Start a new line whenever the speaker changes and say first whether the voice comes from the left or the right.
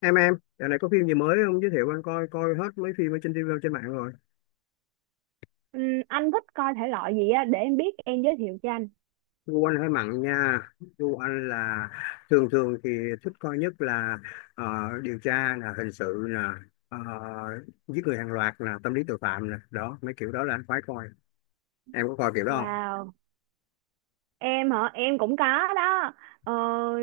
left: Em, giờ này có phim gì mới không? Giới thiệu anh coi coi hết mấy phim ở trên TV trên mạng rồi.
right: Anh thích coi thể loại gì á để em biết em giới thiệu cho anh.
left: Gu anh hơi mặn nha. Gu anh là thường thường thì thích coi nhất là ờ, điều tra nè, hình sự nè, ờ, giết người hàng loạt nè, tâm lý tội phạm nè, đó mấy kiểu đó là anh khoái coi. Em có coi kiểu đó không?
right: Wow, em hả? Em cũng có đó. Ờ,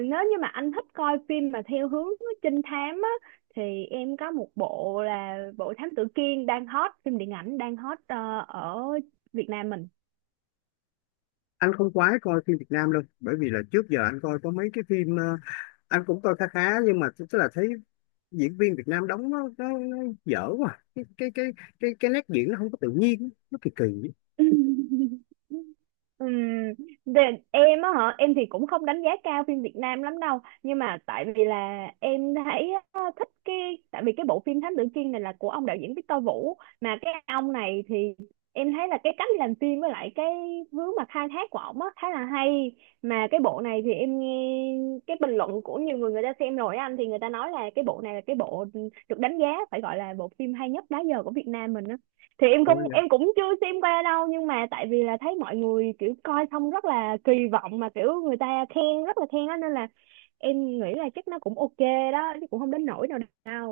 right: Nếu như mà anh thích coi phim mà theo hướng trinh thám á thì em có một bộ là bộ Thám Tử Kiên đang hot, phim điện ảnh đang hot ở Việt Nam mình.
left: Anh không khoái coi phim Việt Nam đâu, bởi vì là trước giờ anh coi có mấy cái phim anh cũng coi khá khá nhưng mà tức là thấy diễn viên Việt Nam đóng nó dở quá. Cái nét diễn nó không có tự nhiên, nó kỳ kỳ.
right: Ừm, để, em á hả, em thì cũng không đánh giá cao phim Việt Nam lắm đâu, nhưng mà tại vì là em thấy á, thích cái tại vì cái bộ phim Thám Tử Kiên này là của ông đạo diễn Victor Vũ, mà cái ông này thì em thấy là cái cách làm phim với lại cái hướng mà khai thác của ổng á khá là hay. Mà cái bộ này thì em nghe cái bình luận của nhiều người, người ta xem rồi á anh, thì người ta nói là cái bộ này là cái bộ được đánh giá, phải gọi là bộ phim hay nhất đó giờ của Việt Nam mình á. Thì em
left: Ủa
right: không,
left: vậy?
right: em cũng chưa xem qua đâu, nhưng mà tại vì là thấy mọi người kiểu coi xong rất là kỳ vọng, mà kiểu người ta khen, rất là khen đó, nên là em nghĩ là chắc nó cũng ok đó chứ cũng không đến nỗi nào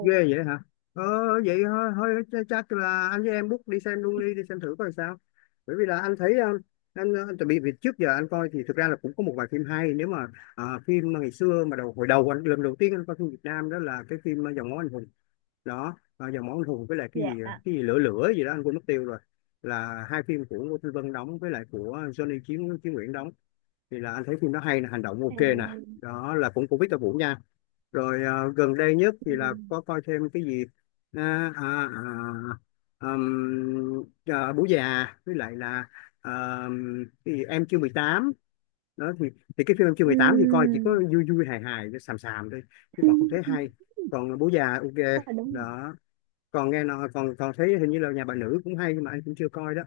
left: Ghê vậy hả? Ờ Vậy thôi, chắc là anh với em book đi xem luôn đi, đi xem thử coi sao. Bởi vì là anh thấy anh chuẩn bị việc. Trước giờ anh coi thì thực ra là cũng có một vài phim hay. Nếu mà phim mà ngày xưa mà hồi đầu anh lần đầu tiên anh coi phim Việt Nam đó là cái phim Dòng máu anh hùng. Đó, Dòng máu anh hùng với lại cái
right: Dạ
left: gì
right: à.
left: cái gì lửa lửa gì đó anh quên mất tiêu rồi. Là 2 phim của Ngô Thanh Vân đóng với lại của Johnny Chí Chí Nguyễn đóng thì là anh thấy phim đó hay nè, hành động
right: Ừ.
left: ok nè. Đó là cũng của Victor Vũ nha. Rồi gần đây nhất thì là có coi thêm cái gì à, à, Bố già với lại là à, cái gì? Em chưa mười tám. Đó thì cái phim Em chưa mười tám thì coi chỉ có
right: Ừm,
left: vui vui hài hài xàm xàm thôi, chứ còn không thấy hay. Còn Bố già ok
right: chắc là đúng rồi.
left: đó. Còn nghe nói còn còn thấy hình như là Nhà bà nữ cũng hay nhưng mà anh cũng chưa coi đó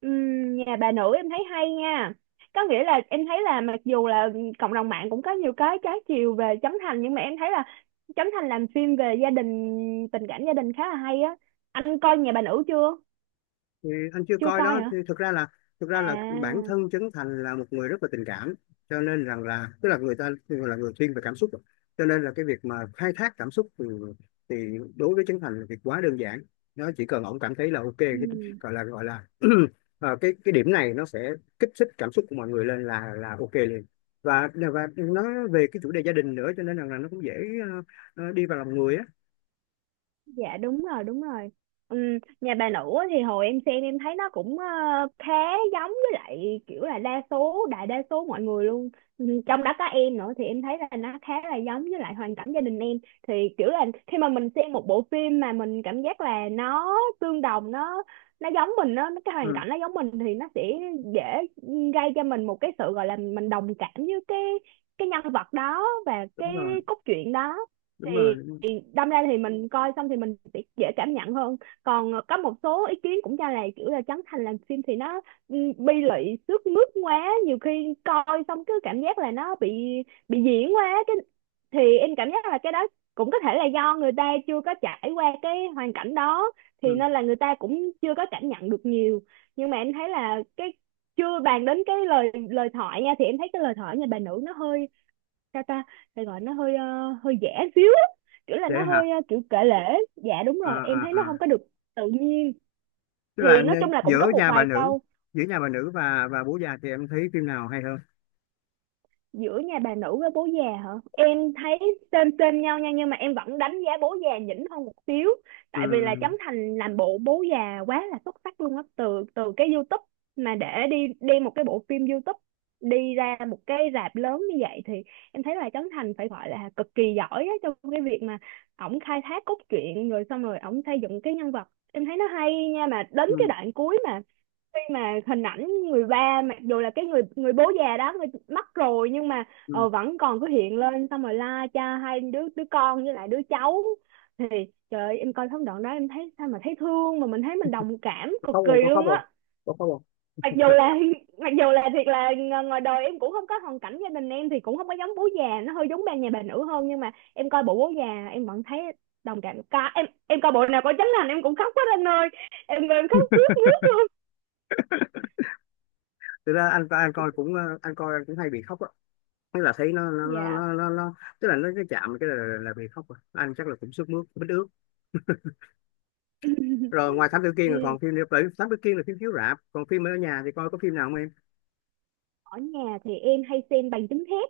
right: Nhà bà nữ em thấy hay nha, có nghĩa là em thấy là mặc dù là cộng đồng mạng cũng có nhiều cái trái chiều về Trấn Thành, nhưng mà em thấy là Trấn Thành làm phim về gia đình, tình cảm gia đình khá là hay á. Anh coi nhà bà nữ chưa?
left: thì anh chưa
right: Chưa
left: coi
right: coi
left: đó.
right: hả?
left: Thì thực ra là bản
right: À.
left: thân Trấn Thành là một người rất là tình cảm, cho nên rằng là tức là người ta là người thiên về cảm xúc, cho nên là cái việc mà khai thác cảm xúc thì đối với Trấn Thành là việc quá đơn giản. Nó chỉ cần ổng cảm thấy là ok cái
right: Ừ.
left: gọi là cái điểm này nó sẽ kích thích cảm xúc của mọi người lên là ok liền. Và nói về cái chủ đề gia đình nữa, cho nên rằng là nó cũng dễ đi vào lòng người á.
right: Dạ đúng rồi, đúng rồi. Ừ, nhà bà nữ á thì hồi em xem em thấy nó cũng khá giống với lại kiểu là đa số, đại đa số mọi người luôn. Ừ, trong đó có em nữa thì em thấy là nó khá là giống với lại hoàn cảnh gia đình em. Thì kiểu là khi mà mình xem một bộ phim mà mình cảm giác là nó tương đồng, nó giống mình, nó cái hoàn
left: Ừ,
right: cảnh nó giống mình thì nó sẽ dễ gây cho mình một cái sự, gọi là mình đồng cảm với cái nhân vật đó và cái
left: đúng rồi.
right: cốt truyện đó.
left: Đúng rồi, đúng rồi.
right: Thì đâm ra thì mình coi xong thì mình sẽ dễ cảm nhận hơn. Còn có một số ý kiến cũng cho là kiểu là Trấn Thành làm phim thì nó, ừ, bi lụy sướt mướt quá, nhiều khi coi xong cứ cảm giác là nó bị diễn quá cái, thì em cảm giác là cái đó cũng có thể là do người ta chưa có trải qua cái hoàn cảnh đó thì
left: Ừ.
right: nên là người ta cũng chưa có cảm nhận được nhiều. Nhưng mà em thấy là cái, chưa bàn đến cái lời lời thoại nha, thì em thấy cái lời thoại nhà bà nữ nó hơi, sao ta, phải gọi nó hơi hơi giả xíu á, kiểu là
left: Dễ
right: nó
left: hả?
right: hơi kiểu kể lể. Dạ đúng
left: à
right: rồi, em
left: à
right: thấy nó không
left: à
right: có được tự nhiên.
left: Tức
right: Thì
left: là
right: nói chung là cũng có
left: giữa
right: một
left: Nhà bà
right: vài
left: nữ,
right: câu.
left: giữa Nhà bà nữ và Bố già thì em thấy phim nào hay hơn?
right: Giữa nhà bà nữ với bố già hả, em thấy trên trên nhau nha, nhưng mà em vẫn đánh giá bố già nhỉnh hơn một xíu,
left: Ừ,
right: tại vì là Trấn Thành làm bộ bố già quá là xuất sắc luôn á. Từ từ cái YouTube mà để đi đem một cái bộ phim YouTube đi ra một cái rạp lớn như vậy thì em thấy là Trấn Thành phải gọi là cực kỳ giỏi á trong cái việc mà ổng khai thác cốt truyện, rồi xong rồi ổng xây dựng cái nhân vật, em thấy nó hay nha. Mà đến cái
left: ừ,
right: đoạn cuối mà khi mà hình ảnh người ba, mặc dù là cái người người bố già đó người mất rồi, nhưng mà
left: ừ.
right: vẫn còn cứ hiện lên xong rồi la cha hai đứa, đứa con với lại đứa cháu, thì trời ơi, em coi phân đoạn đó em thấy sao mà thấy thương, mà mình thấy mình đồng cảm
left: Có
right: cực
left: khóc
right: kỳ
left: không? Có khóc
right: luôn
left: không?
right: á.
left: Có khóc không?
right: Mặc dù là mặc dù là thiệt là ngoài đời em cũng không có, hoàn cảnh gia đình em thì cũng không có giống bố già, nó hơi giống ba nhà bà nữ hơn, nhưng mà em coi bộ bố già em vẫn thấy đồng cảm ca. Em coi bộ nào có Trấn Thành em cũng khóc hết anh ơi, em khócướt mướt luôn.
left: Thực ra anh coi cũng anh coi anh cũng hay bị khóc á. Tức là thấy nó nó nó
right: Dạ.
left: nó, nó, nó tức là nó cái chạm cái là bị khóc rồi. Anh chắc là cũng sức mướt bít ướt. Rồi ngoài Thám Tử Kiên là
right: Ừ.
left: còn phim nữa. Bởi vì Thám Tử Kiên là phim chiếu rạp, còn phim ở nhà thì coi có phim nào không em?
right: Ở nhà thì em hay xem bằng chứng thép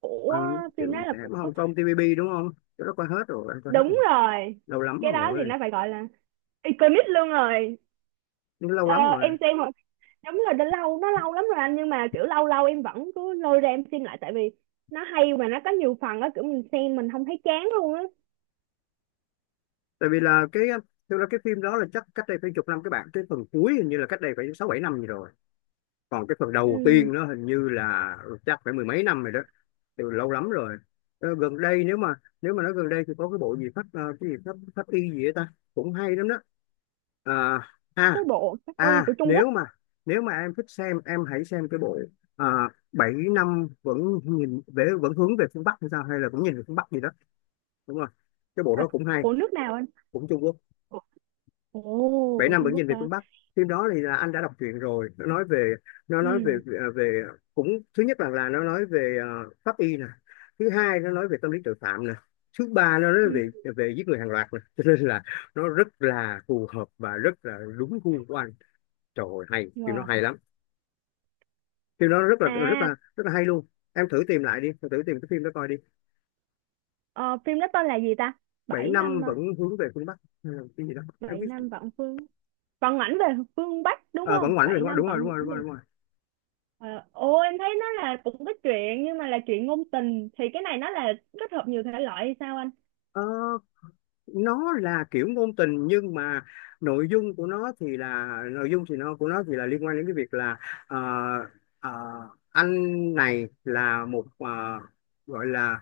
right: của.
left: Bằng
right: Phim đó
left: chữ
right: là của.
left: Hồng Kông TVB đúng không? Chỗ đó coi hết rồi, anh coi hết rồi.
right: Đúng rồi.
left: Lâu lắm
right: Cái đó thì
left: rồi.
right: nó phải gọi là iconic luôn rồi.
left: Lâu
right: ờ,
left: lắm rồi.
right: em xem hồi-. Đúng rồi, đã lâu, nó lâu lắm rồi anh, nhưng mà kiểu lâu lâu em vẫn cứ lôi ra em xem lại, tại vì nó hay mà nó có nhiều phần á, kiểu mình xem mình không thấy chán luôn á.
left: Tại vì là cái, thực ra cái phim đó là chắc cách đây phải chục năm, các bạn cái phần cuối hình như là cách đây phải 6 7 năm gì rồi. Còn cái phần đầu
right: Ừ.
left: tiên nó hình như là chắc phải mười mấy năm rồi đó. Từ lâu lắm rồi. Ờ, gần đây, nếu mà nói gần đây thì có cái bộ gì pháp cái gì pháp pháp y gì ấy ta, cũng hay lắm đó. à,
right: Cái
left: à
right: bộ Cát Y của Trung Quốc
left: Nếu mà em thích xem, em hãy xem cái bộ à, Bảy năm vẫn nhìn về vẫn hướng về phương Bắc, hay sao, hay là cũng nhìn về phương Bắc gì đó, đúng rồi, cái bộ
right: là
left: đó cũng hay.
right: của nước nào anh?
left: Cũng Trung Quốc.
right: Ủa, ồ
left: Bảy
right: của
left: năm vẫn
right: Trung Quốc
left: nhìn về
right: hả?
left: phương Bắc. Phim đó thì là anh đã đọc truyện rồi. Nó nói về,
right: Ừ.
left: à, về, cũng thứ nhất là nó nói về pháp y nè, thứ hai nó nói về tâm lý tội phạm nè, thứ ba nó nói
right: Ừ.
left: về về giết người hàng loạt nè, cho nên là nó rất là phù hợp và rất là đúng gu của anh. Trời ơi, hay, phim nó
right: Wow.
left: hay lắm. Phim nó rất là rất
right: À.
left: là rất là hay luôn. Em thử tìm lại đi, em thử tìm cái phim đó coi đi.
right: ờ, Phim đó tên là gì ta,
left: Bảy
right: bảy
left: năm
right: năm à?
left: vẫn hướng về phương Bắc. Hay là cái gì đó em
right: Bảy
left: biết.
right: năm vạn phương, Phận ảnh về phương Bắc đúng
left: Ờ,
right: không?
left: vẫn ngoảnh về
right: Bảy
left: phương Bắc,
right: năm
left: đúng rồi, đúng
right: phận
left: rồi, đúng
right: ảnh về.
left: rồi, đúng rồi.
right: Ờ, Ồ em thấy nó là cũng có chuyện, nhưng mà là chuyện ngôn tình, thì cái này nó là kết hợp nhiều thể loại hay sao anh?
left: Ờ, nó là kiểu ngôn tình nhưng mà nội dung của nó thì là, nội dung thì nó của nó thì là liên quan đến cái việc là ờ, ờ, anh này là một gọi là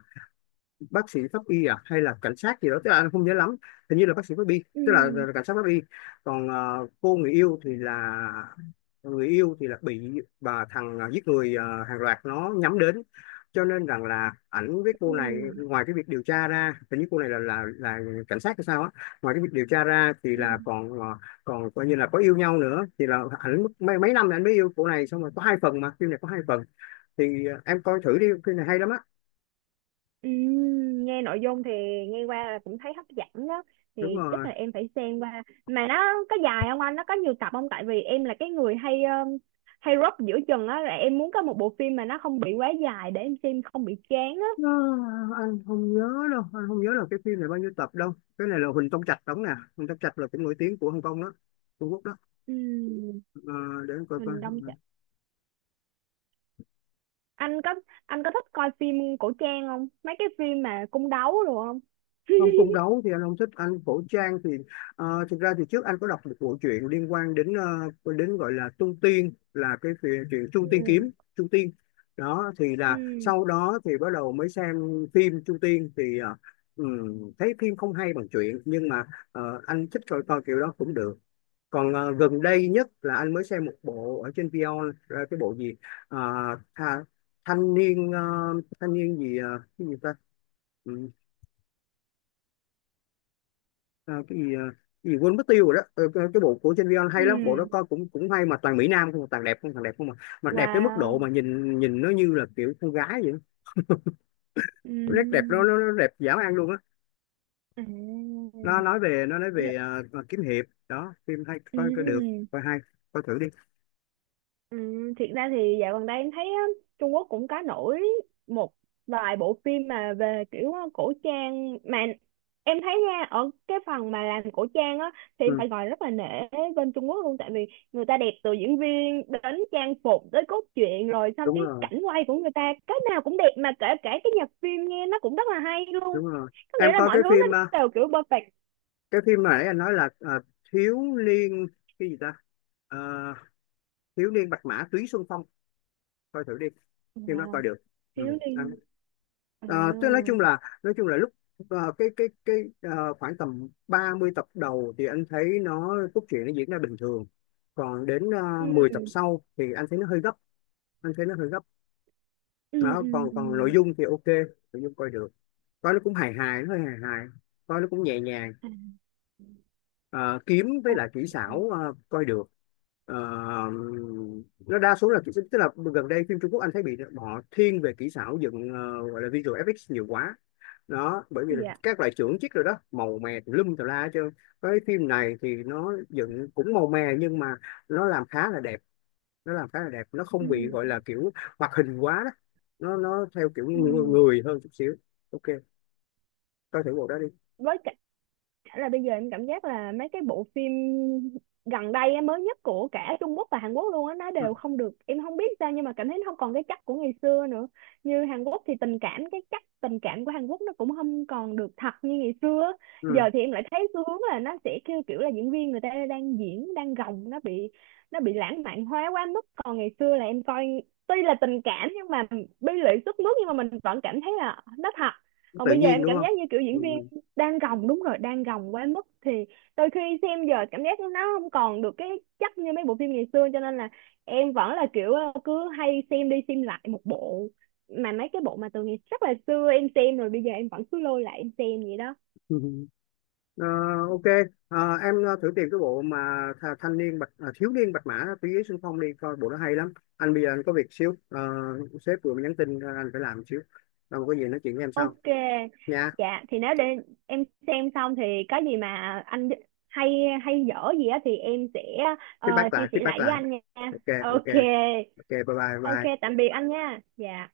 left: bác sĩ pháp y à hay là cảnh sát gì đó, tức là anh không nhớ lắm. Hình như là bác sĩ pháp y,
right: Ừ.
left: tức là cảnh sát pháp y. Còn cô người yêu thì là, người yêu thì là bị bà thằng giết người hàng loạt nó nhắm đến, cho nên rằng là ảnh với cô này
right: Ừ.
left: ngoài cái việc điều tra ra, hình như cô này là là cảnh sát hay sao á. Ngoài cái việc điều tra ra thì
right: Ừ.
left: là còn còn coi như là có yêu nhau nữa. Thì là ảnh mất mấy mấy năm là ảnh mới yêu cô này xong. Rồi có 2 phần mà phim này có 2 phần Thì em coi thử đi, phim này hay lắm á.
right: Ừ, nghe nội dung thì nghe qua là cũng thấy hấp dẫn đó.
left: Đúng
right: Thì chắc
left: rồi.
right: là em phải xem qua, mà nó có dài không anh, nó có nhiều tập không, tại vì em là cái người hay hay rớp giữa chừng á, là em muốn có một bộ phim mà nó không bị quá dài để em xem không bị chán á.
left: Nó, anh không nhớ đâu, anh không nhớ là cái phim này bao nhiêu tập đâu. Cái này là Huỳnh Tông Trạch đóng nè. Huỳnh Tông Trạch là cũng nổi tiếng của Hồng Kông đó, Trung Quốc đó.
right: Ừ,
left: Ờ, để anh coi coi.
right: mình đông. Anh có, anh có thích coi phim cổ trang không, mấy cái phim mà cung đấu rồi không?
left: Không, cung đấu thì anh không thích, anh cổ trang thì thực ra thì trước anh có đọc một bộ truyện liên quan đến đến, gọi là Trung Tiên là chuyện Trung Tiên kiếm,
right: Ừ.
left: Trung Tiên. Đó thì là
right: Ừ.
left: sau đó thì bắt đầu mới xem phim Trung Tiên thì thấy phim không hay bằng truyện nhưng mà anh thích coi coi kiểu đó cũng được. Còn gần đây nhất là anh mới xem một bộ ở trên Vion cái bộ gì. Ờ, tha, thanh niên thanh niên gì cái gì ta, ừ, ờ, cái gì cái gì quên mất tiêu rồi đó. Ờ, cái bộ của trên Vion hay lắm. Bộ đó
right: Ừ.
left: coi cũng cũng hay, mà toàn mỹ nam không, toàn đẹp không, toàn đẹp không, mà mà đẹp tới mức độ
right: Wow.
left: mà nhìn nhìn nó như là kiểu con gái vậy. Nét đẹp
right: Ừ.
left: nó đẹp dã man luôn á.
right: À.
left: Nó nói về, kiếm hiệp đó, phim hay,
right: Ừ.
left: coi coi được,
right: Ừ.
left: coi hay, coi thử đi.
right: Ừ, thiệt ra thì dạo gần đây em thấy á, Trung Quốc cũng có nổi một vài bộ phim mà về kiểu cổ trang, mà em thấy nha, ở cái phần mà làm cổ trang á thì em
left: Ừ,
right: phải gọi rất là nể bên Trung Quốc luôn, tại vì người ta đẹp từ diễn viên đến trang phục tới cốt truyện, rồi xong
left: đúng
right: cái
left: rồi,
right: cảnh quay của người ta cái nào cũng đẹp, mà kể cả cái nhạc phim nghe nó cũng rất là hay luôn.
left: đúng rồi.
right: Có
left: Em
right: nghĩa là
left: coi
right: mọi
left: cái
right: thứ
left: phim
right: nó đều kiểu perfect.
left: cái phim mà nãy anh nói là thiếu niên cái gì ta. Ờ, Thiếu niên bạch mã túy xuân phong, coi thử đi, phim đó coi
right: Wow,
left: được. ừ.
right: thiếu
left: anh-
right: đi. À.
left: Ờ, tức nói chung là, nói chung là lúc khoảng tầm 30 tập đầu thì anh thấy nó cốt truyện nó diễn ra bình thường, còn đến 10 tập
right: Ừ.
left: sau thì anh thấy nó hơi gấp, anh thấy nó hơi gấp.
right: Ừ.
left: Đó,
right: Ừ.
left: còn
right: Ừ.
left: còn nội dung thì ok, nội dung coi được. Coi nó cũng hài hài, nó hơi hài hài, coi nó cũng nhẹ nhàng.
right: À,
left: Ờ, kiếm với lại kỹ
right: ok.
left: xảo coi được. Ờ, nó đa số là kỹ, tức là gần đây phim Trung Quốc anh thấy bị họ thiên về kỹ xảo dựng, gọi là visual effects, nhiều quá đó. Bởi vì là
right: Dạ.
left: các loại chưởng chiếc rồi đó, màu mè tùm lum tùm la hết trơn. Cái phim này thì nó dựng cũng màu mè nhưng mà nó làm khá là đẹp, nó làm khá là đẹp. Nó
right: Ừ.
left: không bị gọi là kiểu hoạt hình quá đó, nó theo kiểu
right: Ừ.
left: người hơn chút xíu, ok. Coi thử bộ đó đi.
right: Với cả, chả là bây giờ em cảm giác là mấy cái bộ phim gần đây á, mới nhất của cả Trung Quốc và Hàn Quốc luôn á, nó
left: Ừ.
right: đều không được, em không biết sao, nhưng mà cảm thấy nó không còn cái chất của ngày xưa nữa. Như Hàn Quốc thì tình cảm, cái chất tình cảm của Hàn Quốc nó cũng không còn được thật như ngày xưa á. Giờ
left: Ừ.
right: thì em lại thấy xu hướng là nó sẽ kêu kiểu là diễn viên người ta đang diễn đang gồng, nó bị, nó bị lãng mạn hóa quá mức. Còn ngày xưa là em coi, tuy là tình cảm nhưng mà bi lụy sức mướt, nhưng mà mình vẫn cảm thấy là nó thật. Còn
left: Tự
right: bây giờ
left: nhiên
right: em
left: đúng
right: cảm
left: không?
right: giác như kiểu diễn viên
left: Ừ.
right: đang gồng, đúng rồi, đang gồng quá mức, thì đôi khi xem giờ cảm giác nó không còn được cái chất như mấy bộ phim ngày xưa, cho nên là em vẫn là kiểu cứ hay xem đi xem lại một bộ, mà mấy cái bộ mà từ ngày rất là xưa em xem rồi bây giờ em vẫn cứ lôi lại em xem vậy đó.
left: Ờ, ok. Ờ, em thử tìm cái bộ mà thanh niên bạch, Thiếu niên bạch mã tứ giới xung phong đi, coi bộ nó hay lắm. Anh bây giờ anh có việc xíu. Ờ, sếp vừa mới nhắn tin, anh phải làm xíu, rồi có gì nói chuyện với em sau
right: Ok.
left: nha.
right: Dạ thì nếu để em xem xong thì có gì mà anh, hay hay dở gì á, thì em sẽ
left: Feedback
right: chia
left: lại,
right: sẻ
left: feedback
right: lại với
left: lại,
right: anh nha.
left: ok. Ok.
right: Ok.
left: Ok bye bye
right: Ok,
left: bye.
right: tạm biệt anh nha. Dạ.